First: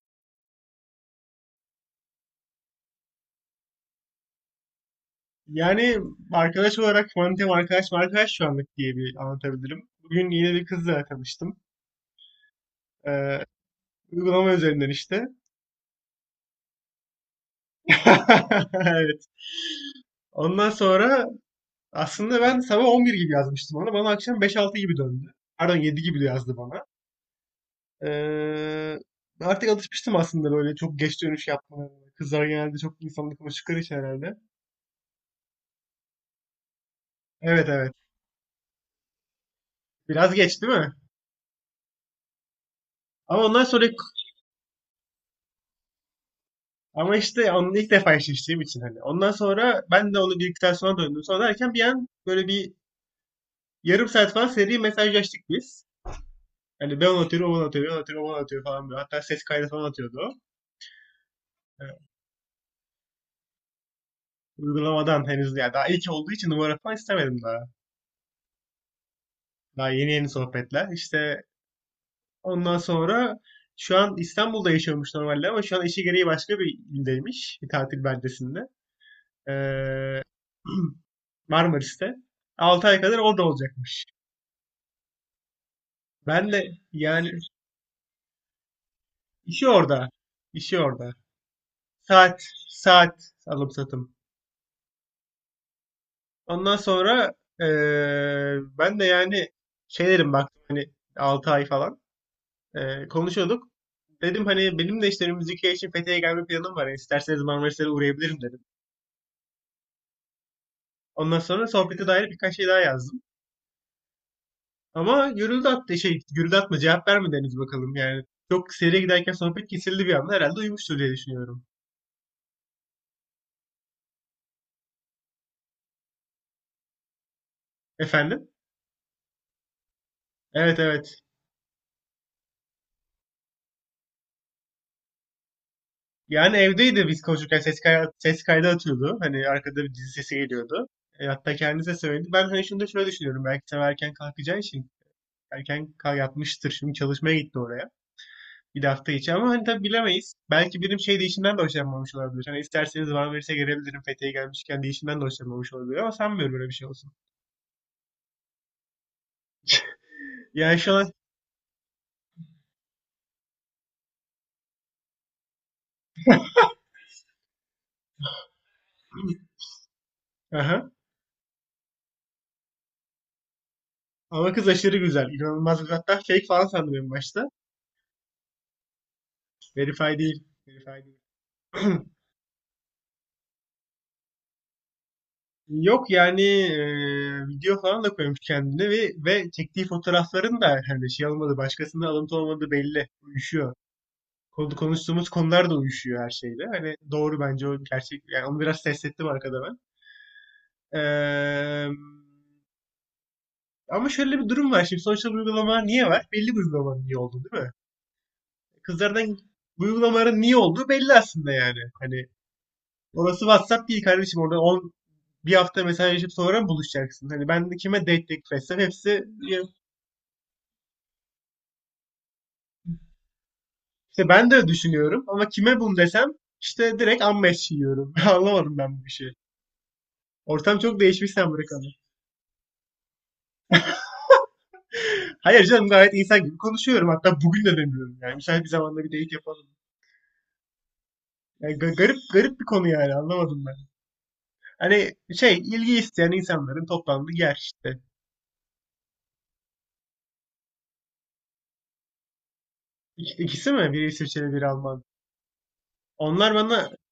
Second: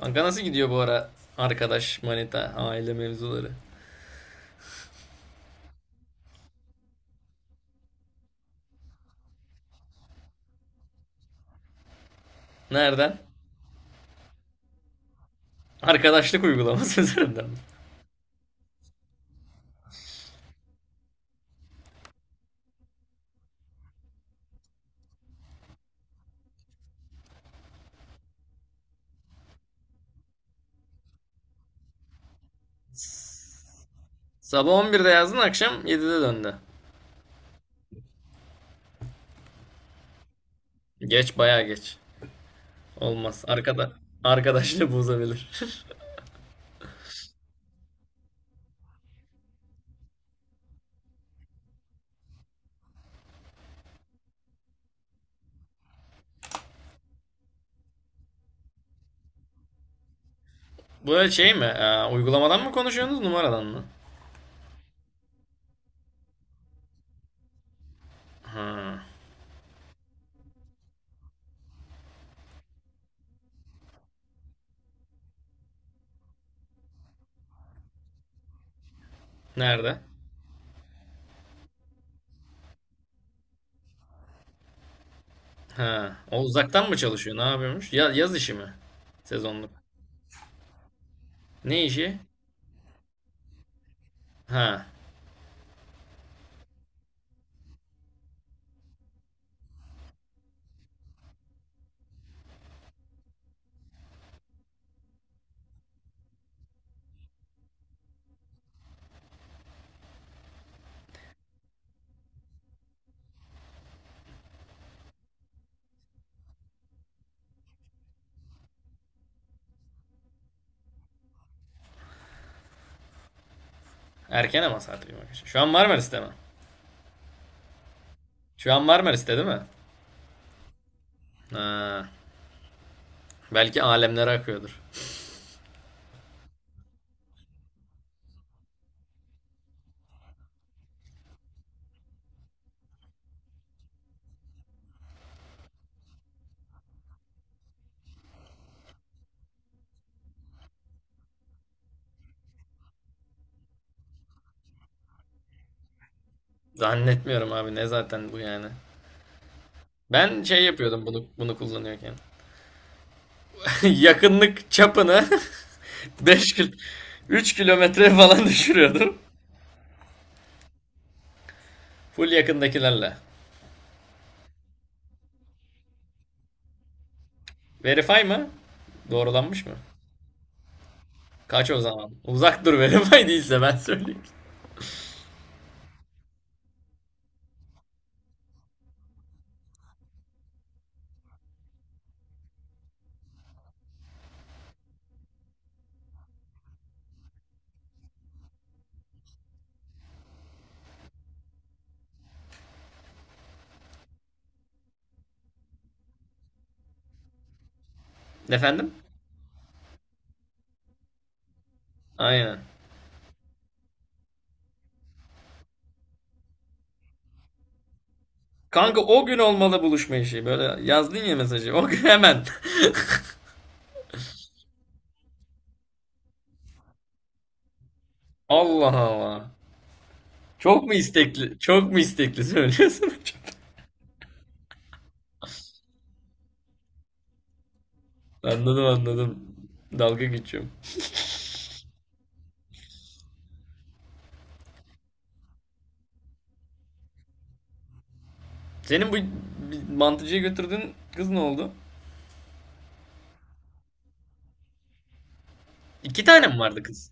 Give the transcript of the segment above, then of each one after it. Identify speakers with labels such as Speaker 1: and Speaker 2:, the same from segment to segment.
Speaker 1: Kanka nasıl gidiyor bu ara arkadaş, manita, aile mevzuları?
Speaker 2: Yani arkadaş olarak Mantem arkadaş arkadaş şu anlık diye bir anlatabilirim. Bugün yine bir kızla tanıştım.
Speaker 1: Nereden?
Speaker 2: Ee, uygulama üzerinden işte.
Speaker 1: Arkadaşlık uygulaması üzerinden.
Speaker 2: Evet. Ondan sonra aslında ben sabah 11 gibi yazmıştım ona. Bana akşam 5-6 gibi döndü. Pardon 7 gibi de yazdı bana. Ee, artık alışmıştım aslında böyle çok geç dönüş yapmaya. Kızlar genelde çok insanlık konuştukları için herhalde.
Speaker 1: Sabah 11'de yazdın, akşam 7'de döndü.
Speaker 2: Evet evet. Biraz geç değil mi?
Speaker 1: Geç, bayağı geç. Olmaz.
Speaker 2: Ama ondan sonra
Speaker 1: Arkadaşlığı bozabilir.
Speaker 2: ama işte onu ilk defa eşleştiğim için hani. Ondan sonra ben de onu diktasyona döndüm. Sonra derken bir an böyle bir yarım saat falan seri mesajlaştık biz. Hani ben onu atıyorum, o bana atıyor, ben atıyorum, o bana atıyor falan böyle. Hatta ses kaydı falan atıyordu o.
Speaker 1: Bu şey mi?
Speaker 2: Ee,
Speaker 1: Uygulamadan mı konuşuyorsunuz numaradan mı?
Speaker 2: uygulamadan henüz ya daha ilk olduğu için numara falan istemedim daha.
Speaker 1: Ha.
Speaker 2: Daha yeni yeni sohbetler. İşte ondan sonra şu an İstanbul'da yaşıyormuş normalde ama şu an işi gereği başka bir ildeymiş. Bir tatil beldesinde.
Speaker 1: Nerede?
Speaker 2: Ee, Marmaris'te. Altı ay kadar orada olacakmış.
Speaker 1: Ha. O
Speaker 2: Ben de
Speaker 1: uzaktan mı
Speaker 2: yani
Speaker 1: çalışıyor? Ne yapıyormuş? Ya, yaz işi mi?
Speaker 2: işi
Speaker 1: Sezonluk.
Speaker 2: orada. İşi orada.
Speaker 1: Ne işi?
Speaker 2: Saat, saat alım satım.
Speaker 1: Ha.
Speaker 2: Ondan sonra ben de yani şeylerim baktım hani 6 ay falan konuşuyorduk. Dedim hani benim de işte müzikiye için Fethiye'ye gelme planım var. Yani isterseniz Marmaris'e uğrayabilirim dedim. Ondan sonra sohbete dair birkaç şey daha yazdım. Ama gürültü attı şey gürültü atma cevap vermedi henüz bakalım yani. Çok seriye giderken sohbet kesildi bir anda herhalde uyumuştur diye düşünüyorum.
Speaker 1: Erken ama saat bir. Şu an Marmaris'te mi?
Speaker 2: Efendim?
Speaker 1: Şu an Marmaris'te değil mi?
Speaker 2: Evet evet.
Speaker 1: Ha. Belki alemlere akıyordur.
Speaker 2: Yani evdeydi biz konuşurken ses kaydı atıyordu. Hani arkada bir dizi sesi geliyordu. E, hatta kendisi de söyledi. Ben hani şunu da şöyle düşünüyorum. Belki sen erken kalkacağı için erken kal yatmıştır. Şimdi çalışmaya gitti oraya. Bir de hafta içi ama hani tabii bilemeyiz. Belki birim şey değişinden de hoşlanmamış olabilir. Hani isterseniz bana verirse gelebilirim. Fethiye'ye gelmişken değişinden de hoşlanmamış olabilir ama sanmıyorum böyle bir şey olsun.
Speaker 1: Zannetmiyorum abi, ne zaten bu yani. Ben şey
Speaker 2: Yani şu
Speaker 1: yapıyordum
Speaker 2: an...
Speaker 1: bunu kullanıyorken. Yakınlık çapını 5 kil 3 kilometre falan düşürüyordum.
Speaker 2: Aha.
Speaker 1: Full yakındakilerle.
Speaker 2: Ama kız aşırı güzel. İnanılmaz güzel. Hatta fake falan sandım en başta.
Speaker 1: Verify mı? Doğrulanmış mı?
Speaker 2: Verify değil. Verify değil.
Speaker 1: Kaç o zaman? Uzak dur, verify değilse ben söyleyeyim.
Speaker 2: Yok yani video falan da koymuş kendine ve çektiği fotoğrafların da hani şey olmadı başkasında alıntı olmadı belli. Uyuşuyor. Konuştuğumuz konular da uyuşuyor her şeyle. Hani doğru bence o gerçek. Yani onu biraz test ettim arkada ben. Eee, ama şöyle bir durum var şimdi. Sosyal uygulama niye var? Belli bir uygulamanın niye olduğu değil mi?
Speaker 1: Efendim?
Speaker 2: Kızlardan bu uygulamaların niye olduğu belli aslında yani. Hani
Speaker 1: Aynen.
Speaker 2: orası WhatsApp değil kardeşim. Orada 10 bir hafta mesajlaşıp sonra buluşacaksın. Hani ben kime date teklif etsem
Speaker 1: Kanka
Speaker 2: hepsi...
Speaker 1: o gün olmalı buluşma işi. Böyle yazdın ya mesajı. O gün hemen.
Speaker 2: İşte ben de düşünüyorum ama kime bunu desem işte direkt ammeş yiyorum. Anlamadım
Speaker 1: Allah
Speaker 2: ben bu işi.
Speaker 1: Allah.
Speaker 2: Ortam
Speaker 1: Çok mu
Speaker 2: çok değişmiş sen
Speaker 1: istekli? Çok
Speaker 2: bırakalım.
Speaker 1: mu istekli söylüyorsun?
Speaker 2: Hayır canım gayet insan gibi konuşuyorum. Hatta bugün de demiyorum yani. Müsait bir
Speaker 1: Anladım
Speaker 2: zamanda bir date
Speaker 1: anladım.
Speaker 2: yapalım.
Speaker 1: Dalga geçiyorum.
Speaker 2: Yani garip garip bir konu yani anlamadım ben. Hani şey ilgi isteyen insanların toplandığı yer işte.
Speaker 1: Senin bu bir mantıcıya götürdüğün kız ne oldu?
Speaker 2: İkisi mi? Biri İsviçreli biri Alman.
Speaker 1: İki tane
Speaker 2: Onlar
Speaker 1: mi vardı
Speaker 2: bana
Speaker 1: kız?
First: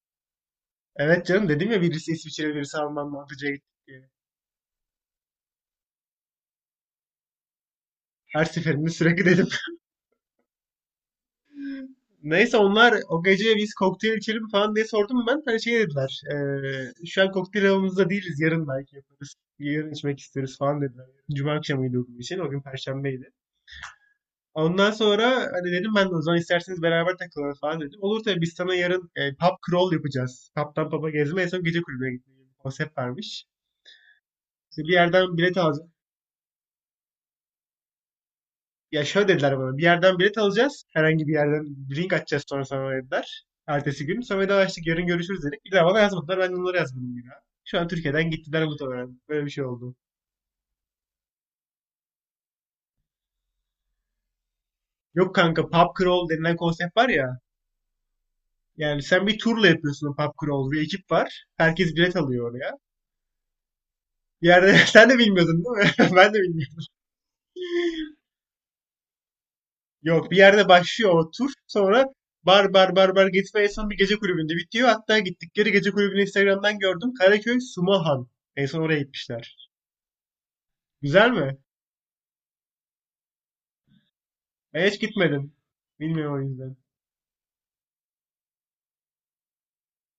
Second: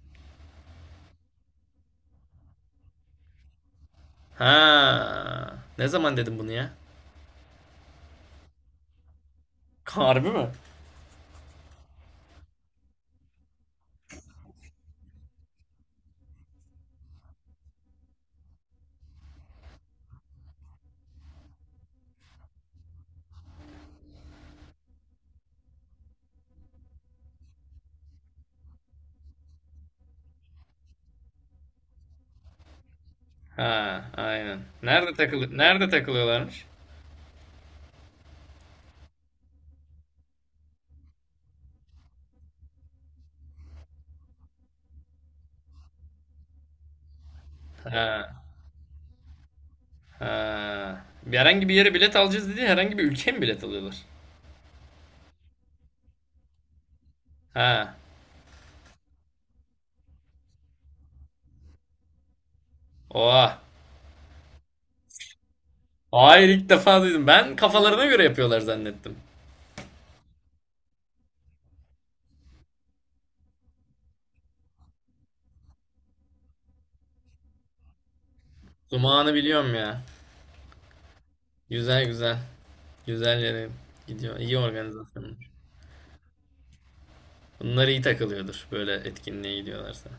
Speaker 2: evet canım dedim ya birisi İsviçreli birisi Alman mı? Hadi Jade diye.
Speaker 1: Ha. Ne zaman dedim bunu ya?
Speaker 2: Her seferinde sürekli dedim.
Speaker 1: Harbi mi?
Speaker 2: Neyse onlar o gece biz kokteyl içelim falan diye sordum ben. Hani şey dediler. Şu an kokteyl havamızda değiliz. Yarın belki yaparız. Yarın içmek isteriz falan dediler. Cuma akşamıydı o gün için. O gün Perşembeydi. Ondan sonra hani dedim ben de o zaman isterseniz beraber takılalım falan dedim. Olur tabii biz sana yarın pub crawl yapacağız. Pub'dan pub'a gezme en son gece kulübüne gitme gibi bir konsept varmış.
Speaker 1: Ha, aynen.
Speaker 2: İşte bir
Speaker 1: Nerede
Speaker 2: yerden bilet
Speaker 1: takılı
Speaker 2: al...
Speaker 1: nerede takılıyorlarmış?
Speaker 2: Ya şöyle dediler bana. Bir yerden bilet alacağız. Herhangi bir yerden bir link açacağız sonra sana dediler. Ertesi gün. Sonra da açtık. Yarın görüşürüz dedik. Bir daha bana yazmadılar. Ben de onlara yazmadım bir daha. Şu an Türkiye'den
Speaker 1: Ha.
Speaker 2: gittiler muhtemelen. Böyle bir şey oldu.
Speaker 1: Ha. Herhangi bir yere bilet alacağız dedi. Herhangi bir ülkeye mi bilet alıyorlar?
Speaker 2: Yok kanka pub crawl denilen konsept var ya.
Speaker 1: Ha.
Speaker 2: Yani sen bir turla yapıyorsun o pub crawl. Bir ekip var. Herkes bilet alıyor oraya.
Speaker 1: Oha.
Speaker 2: Bir yerde sen de bilmiyordun değil mi? Ben de
Speaker 1: Hayır, ilk
Speaker 2: bilmiyordum.
Speaker 1: defa duydum. Ben kafalarına göre yapıyorlar zannettim.
Speaker 2: Yok bir yerde başlıyor o tur. Sonra bar bar bar bar gitme en son bir gece kulübünde bitiyor. Hatta gittikleri gece kulübünü Instagram'dan gördüm. Karaköy Sumahan. En son oraya
Speaker 1: Zumağını
Speaker 2: gitmişler.
Speaker 1: biliyorum ya.
Speaker 2: Güzel mi?
Speaker 1: Güzel güzel. Güzel yere gidiyor. İyi
Speaker 2: Ben hiç
Speaker 1: organizasyon.
Speaker 2: gitmedim. Bilmiyorum o yüzden.
Speaker 1: Bunlar iyi takılıyordur böyle etkinliğe gidiyorlarsa.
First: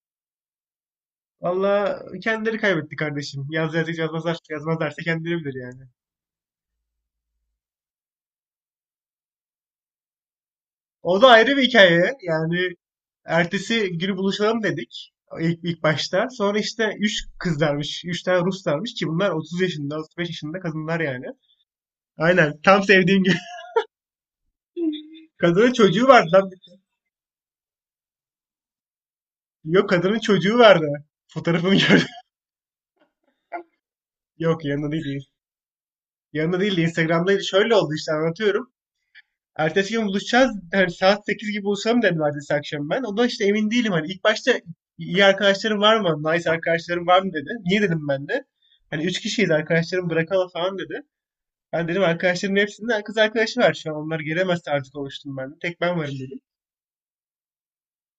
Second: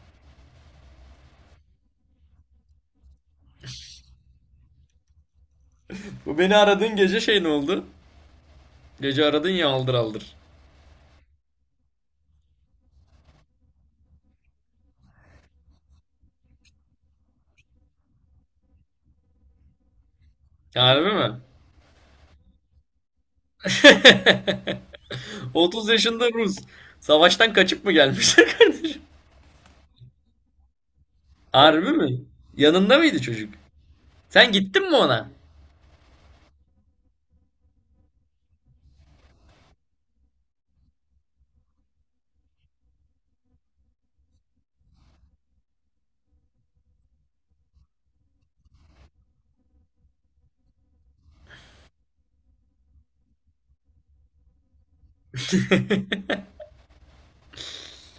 Speaker 2: Valla kendileri kaybetti kardeşim. Yaz yaz yazmazlar, yazmazlarsa kendileri bilir yani.
Speaker 1: Bu beni aradığın gece şey ne oldu? Gece aradın ya, aldır aldır.
Speaker 2: O da ayrı bir hikaye. Yani ertesi günü buluşalım dedik. İlk başta. Sonra işte 3 kızlarmış. Üç tane Ruslarmış ki bunlar 30 yaşında, 35 yaşında kadınlar
Speaker 1: Harbi
Speaker 2: yani.
Speaker 1: mi?
Speaker 2: Aynen. Tam sevdiğim. Kadının
Speaker 1: 30
Speaker 2: çocuğu
Speaker 1: yaşında
Speaker 2: vardı lan.
Speaker 1: Rus. Savaştan kaçıp mı gelmişler kardeşim?
Speaker 2: Yok kadının çocuğu vardı. Fotoğrafını
Speaker 1: Harbi
Speaker 2: gördüm.
Speaker 1: mi? Yanında mıydı çocuk? Sen
Speaker 2: Yok
Speaker 1: gittin
Speaker 2: yanında
Speaker 1: mi
Speaker 2: değil.
Speaker 1: ona?
Speaker 2: Yanında değil de Instagram'daydı. Şöyle oldu işte anlatıyorum. Ertesi gün buluşacağız. Hani saat 8 gibi buluşalım dedim ertesi akşam ben. Ondan işte emin değilim hani. İlk başta iyi arkadaşlarım var mı? Nice arkadaşlarım var mı dedi. Niye dedim ben de. Hani üç kişiyiz arkadaşlarım bırakalım falan dedi. Ben dedim arkadaşlarımın hepsinde kız arkadaşı var şu an. Onlar gelemezse artık oluştum ben de. Tek ben varım dedim.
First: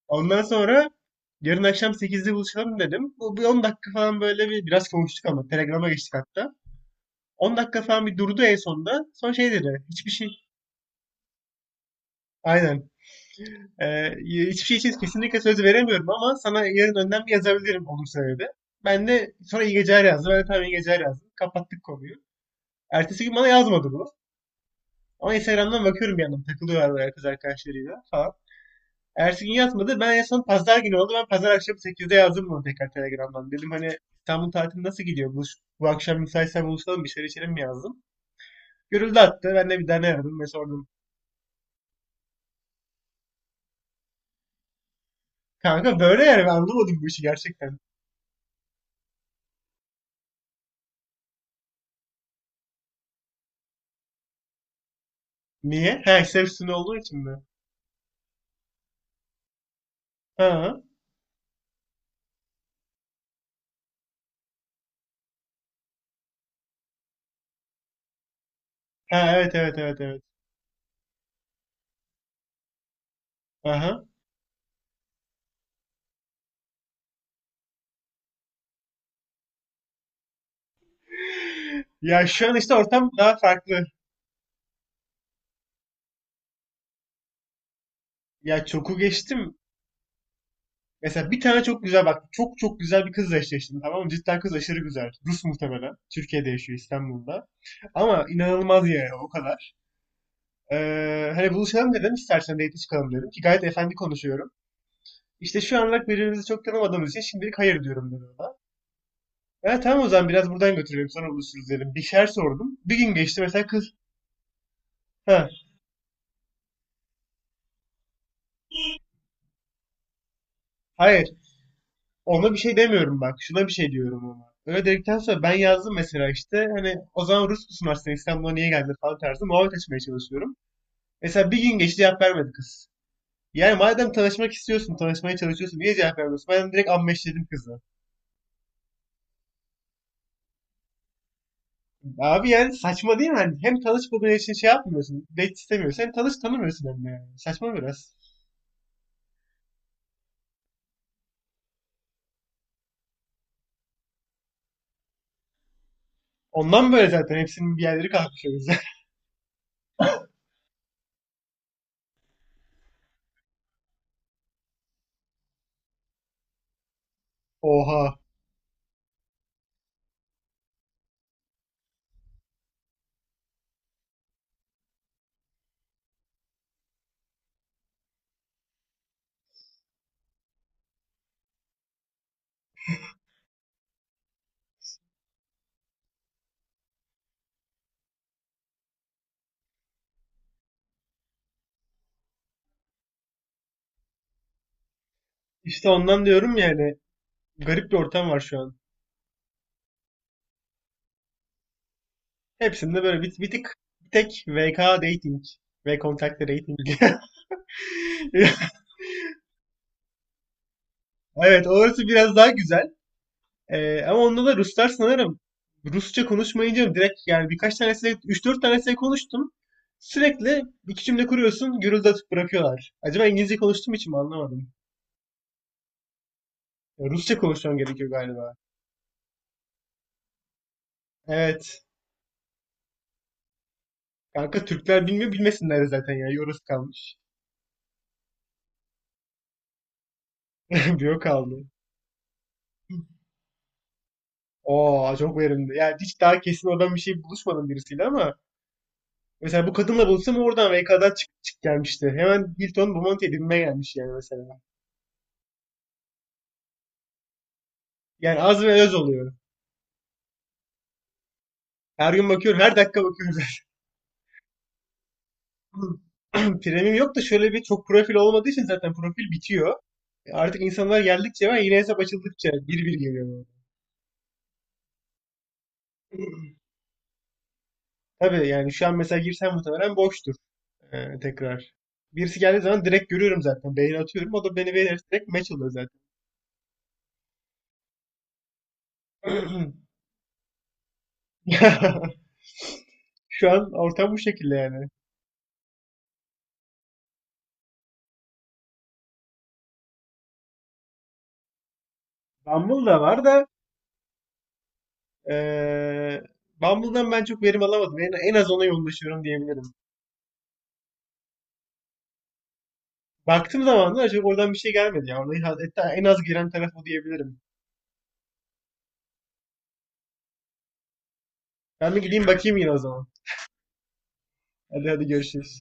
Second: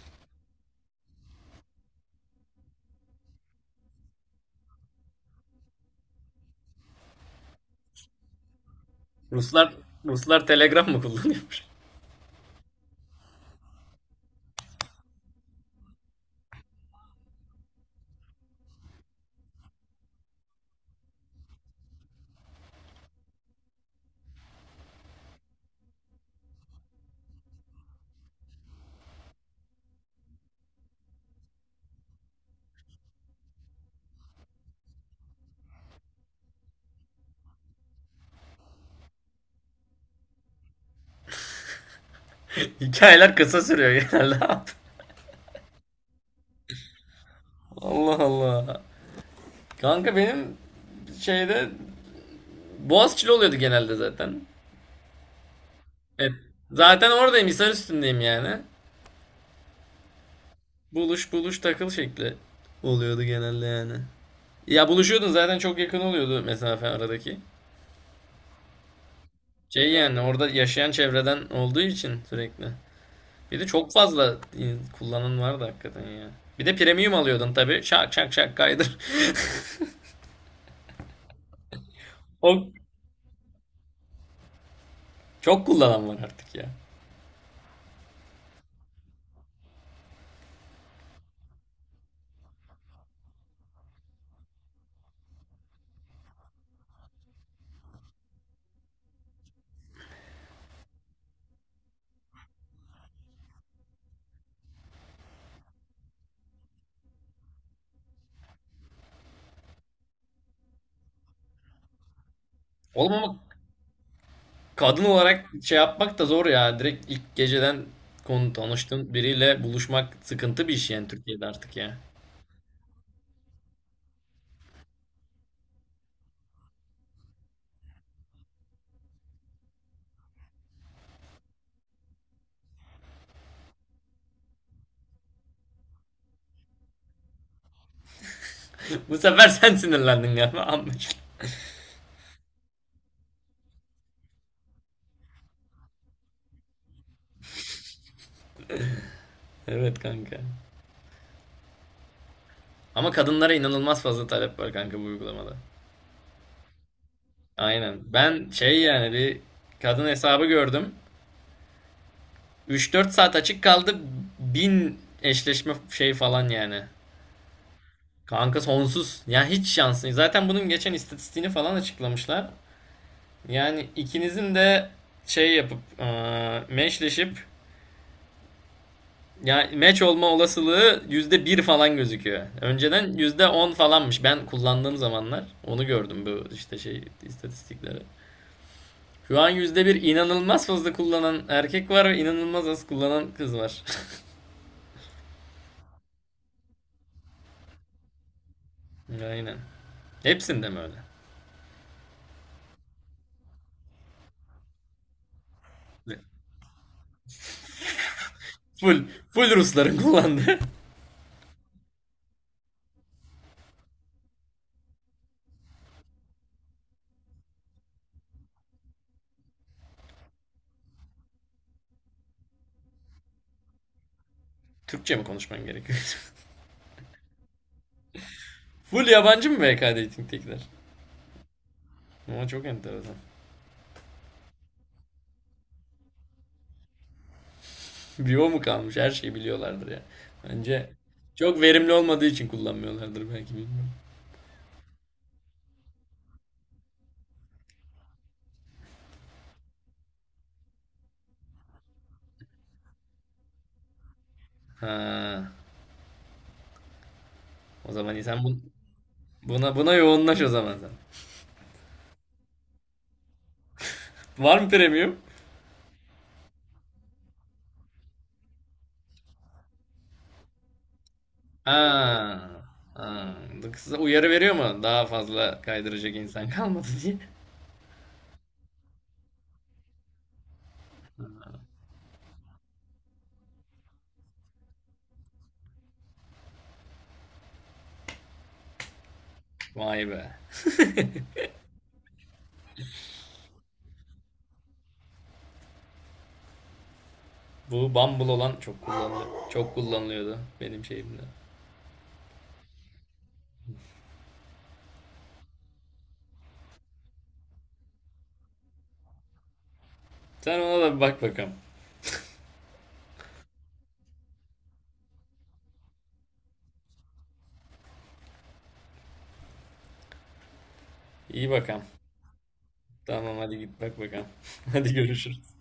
Speaker 2: Ondan sonra yarın akşam 8'de buluşalım dedim. Bu bir 10 dakika falan böyle bir biraz konuştuk ama Telegram'a geçtik hatta. 10 dakika falan bir durdu en sonunda. Son şey
Speaker 1: Ruslar
Speaker 2: dedi. Hiçbir şey.
Speaker 1: Ruslar Telegram mı kullanıyormuş?
Speaker 2: Aynen. Hiçbir şey için kesinlikle söz veremiyorum ama sana yarın önden bir yazabilirim olursa dedi. Ben de sonra iyi geceler yazdım. Ben de tamam iyi geceler yazdım. Kapattık konuyu. Ertesi gün bana yazmadı bu. Ama Instagram'dan bakıyorum bir yandan takılıyorlar böyle kız arkadaşlarıyla falan. Ertesi gün yazmadı. Ben en son pazar günü oldu. Ben pazar akşamı 8'de yazdım bunu tekrar Telegram'dan. Dedim hani İstanbul tatili nasıl gidiyor? Bu akşam müsaitsen buluşalım bir şeyler içelim mi yazdım. Görüldü attı. Ben de bir tane aradım ve sordum.
Speaker 1: Hikayeler kısa sürüyor genelde.
Speaker 2: Kanka böyle yani ben anlamadım bu işi gerçekten.
Speaker 1: Allah Allah. Kanka benim şeyde Boğaziçi'li oluyordu genelde zaten.
Speaker 2: Niye? Ha
Speaker 1: Evet.
Speaker 2: hisse üstünde olduğu
Speaker 1: Zaten
Speaker 2: için mi?
Speaker 1: oradayım, Hisar üstündeyim yani.
Speaker 2: Ha,
Speaker 1: Buluş buluş takıl şekli oluyordu genelde yani. Ya buluşuyordun zaten, çok yakın oluyordu mesafe aradaki.
Speaker 2: ha, evet evet
Speaker 1: Şey
Speaker 2: evet
Speaker 1: yani
Speaker 2: evet.
Speaker 1: orada yaşayan çevreden olduğu için sürekli. Bir de çok
Speaker 2: Aha.
Speaker 1: fazla kullanan vardı hakikaten ya. Bir de premium alıyordun tabii. Şak şak şak kaydır.
Speaker 2: Ya şu an
Speaker 1: O
Speaker 2: işte ortam daha farklı.
Speaker 1: çok kullanan var artık ya.
Speaker 2: Ya çoku geçtim. Mesela bir tane çok güzel bak çok çok güzel bir kızla eşleştim tamam mı? Cidden kız aşırı güzel. Rus muhtemelen. Türkiye'de yaşıyor İstanbul'da. Ama inanılmaz yani o kadar. Hani buluşalım dedim istersen date çıkalım dedim ki gayet efendi konuşuyorum. İşte şu anlık birbirimizi çok tanımadığımız için şimdilik hayır diyorum dedi ona. Ha, tamam o zaman biraz buradan götürelim sonra buluşuruz dedim. Bir şeyler sordum. Bir
Speaker 1: Oğlum
Speaker 2: gün
Speaker 1: ama
Speaker 2: geçti mesela kız.
Speaker 1: kadın olarak
Speaker 2: Ha,
Speaker 1: şey yapmak da zor ya. Direkt ilk geceden konu tanıştığın biriyle buluşmak sıkıntı bir iş yani
Speaker 2: hayır,
Speaker 1: Türkiye'de artık ya.
Speaker 2: ona bir şey demiyorum bak şuna bir şey diyorum ona. Öyle dedikten sonra ben yazdım mesela işte hani o zaman Rus musun aslında İstanbul'a niye geldin falan tarzı muhabbet açmaya çalışıyorum. Mesela bir gün geçti cevap vermedi kız. Yani madem tanışmak istiyorsun, tanışmaya çalışıyorsun niye cevap vermiyorsun? Ben direkt ammeşledim kızı.
Speaker 1: Bu sefer sen sinirlendin galiba, anlaşıldı.
Speaker 2: Abi yani saçma değil mi? Hani hem tanışmadığın için şey yapmıyorsun. Date istemiyorsun. Hem tanımıyorsun hem de yani. Saçma biraz.
Speaker 1: Evet kanka. Ama kadınlara inanılmaz fazla talep var kanka bu uygulamada.
Speaker 2: Ondan böyle zaten hepsinin bir
Speaker 1: Aynen.
Speaker 2: yerleri kalkmış
Speaker 1: Ben
Speaker 2: o yüzden.
Speaker 1: şey yani bir kadın hesabı gördüm. 3-4 saat açık kaldı. 1.000 eşleşme şey falan yani.
Speaker 2: Oha.
Speaker 1: Kanka sonsuz. Ya hiç şansın. Zaten bunun geçen istatistiğini falan açıklamışlar. Yani ikinizin de şey yapıp meşleşip yani meç olma olasılığı %1 falan gözüküyor. Önceden %10 falanmış. Ben kullandığım zamanlar onu gördüm bu işte şey istatistikleri. Şu an yüzde bir, inanılmaz fazla kullanan erkek var ve inanılmaz az kullanan kız var.
Speaker 2: İşte ondan diyorum yani. Garip bir ortam var şu an.
Speaker 1: Aynen. Hepsinde mi öyle?
Speaker 2: Hepsinde böyle bir tık bir tek VK dating ve kontakte dating.
Speaker 1: Full, full Rusların kullandığı.
Speaker 2: Evet orası biraz daha güzel. Ama onda da Ruslar sanırım Rusça konuşmayınca direkt yani birkaç tanesiyle üç dört tanesiyle konuştum. Sürekli iki cümle kuruyorsun gürültü atıp bırakıyorlar. Acaba İngilizce konuştuğum için mi anlamadım.
Speaker 1: Türkçe mi konuşman gerekiyor?
Speaker 2: Ya Rusça konuşmam gerekiyor galiba.
Speaker 1: Full yabancı mı VK Dating'tekiler?
Speaker 2: Evet.
Speaker 1: Ama çok enteresan.
Speaker 2: Kanka Türkler bilmiyor bilmesinler de zaten ya. Yoruz kalmış.
Speaker 1: Bio mu kalmış? Her şeyi biliyorlardır ya. Bence
Speaker 2: Biyo
Speaker 1: çok
Speaker 2: kaldı.
Speaker 1: verimli olmadığı için kullanmıyorlardır belki bilmiyorum.
Speaker 2: Oo çok verimli. Yani hiç daha kesin oradan bir şey buluşmadım birisiyle ama mesela bu kadınla buluşsam oradan VK'dan çık gelmişti. Hemen Hilton Bomonti'ye binmeye gelmiş yani mesela.
Speaker 1: Ha, o zaman iyi.
Speaker 2: Yani az ve öz oluyor.
Speaker 1: Buna yoğunlaş o zaman sen.
Speaker 2: Her gün bakıyorum, her dakika bakıyorum zaten.
Speaker 1: Var mı premium?
Speaker 2: Premium yok da şöyle bir çok profil olmadığı için zaten profil bitiyor. Artık insanlar geldikçe ve yine hesap açıldıkça
Speaker 1: Ha.
Speaker 2: bir bir geliyor
Speaker 1: Ha.
Speaker 2: böyle.
Speaker 1: Kısa uyarı veriyor mu? Daha fazla kaydıracak insan kalmadı diye.
Speaker 2: Tabii yani şu an mesela girsem muhtemelen boştur tekrar. Birisi geldiği zaman direkt görüyorum zaten. Beğeni atıyorum. O da beni beğenirse direkt match oluyor zaten.
Speaker 1: Vay be.
Speaker 2: Şu an ortam bu şekilde yani.
Speaker 1: Bu Bumble olan çok kullanılıyor. Çok kullanılıyordu benim şeyimde.
Speaker 2: Bumble da var da eee Bumble'dan ben çok verim alamadım. En az ona yoğunlaşıyorum diyebilirim.
Speaker 1: Sen ona da bir bak bakalım.
Speaker 2: Baktığım zaman da acaba oradan bir şey gelmedi ya. Orada hatta en az giren taraf o diyebilirim.
Speaker 1: İyi bakalım.
Speaker 2: Ben bir gideyim bakayım yine o zaman.
Speaker 1: Tamam hadi git bak bakalım.
Speaker 2: Hadi
Speaker 1: Hadi
Speaker 2: hadi
Speaker 1: görüşürüz.
Speaker 2: görüşürüz.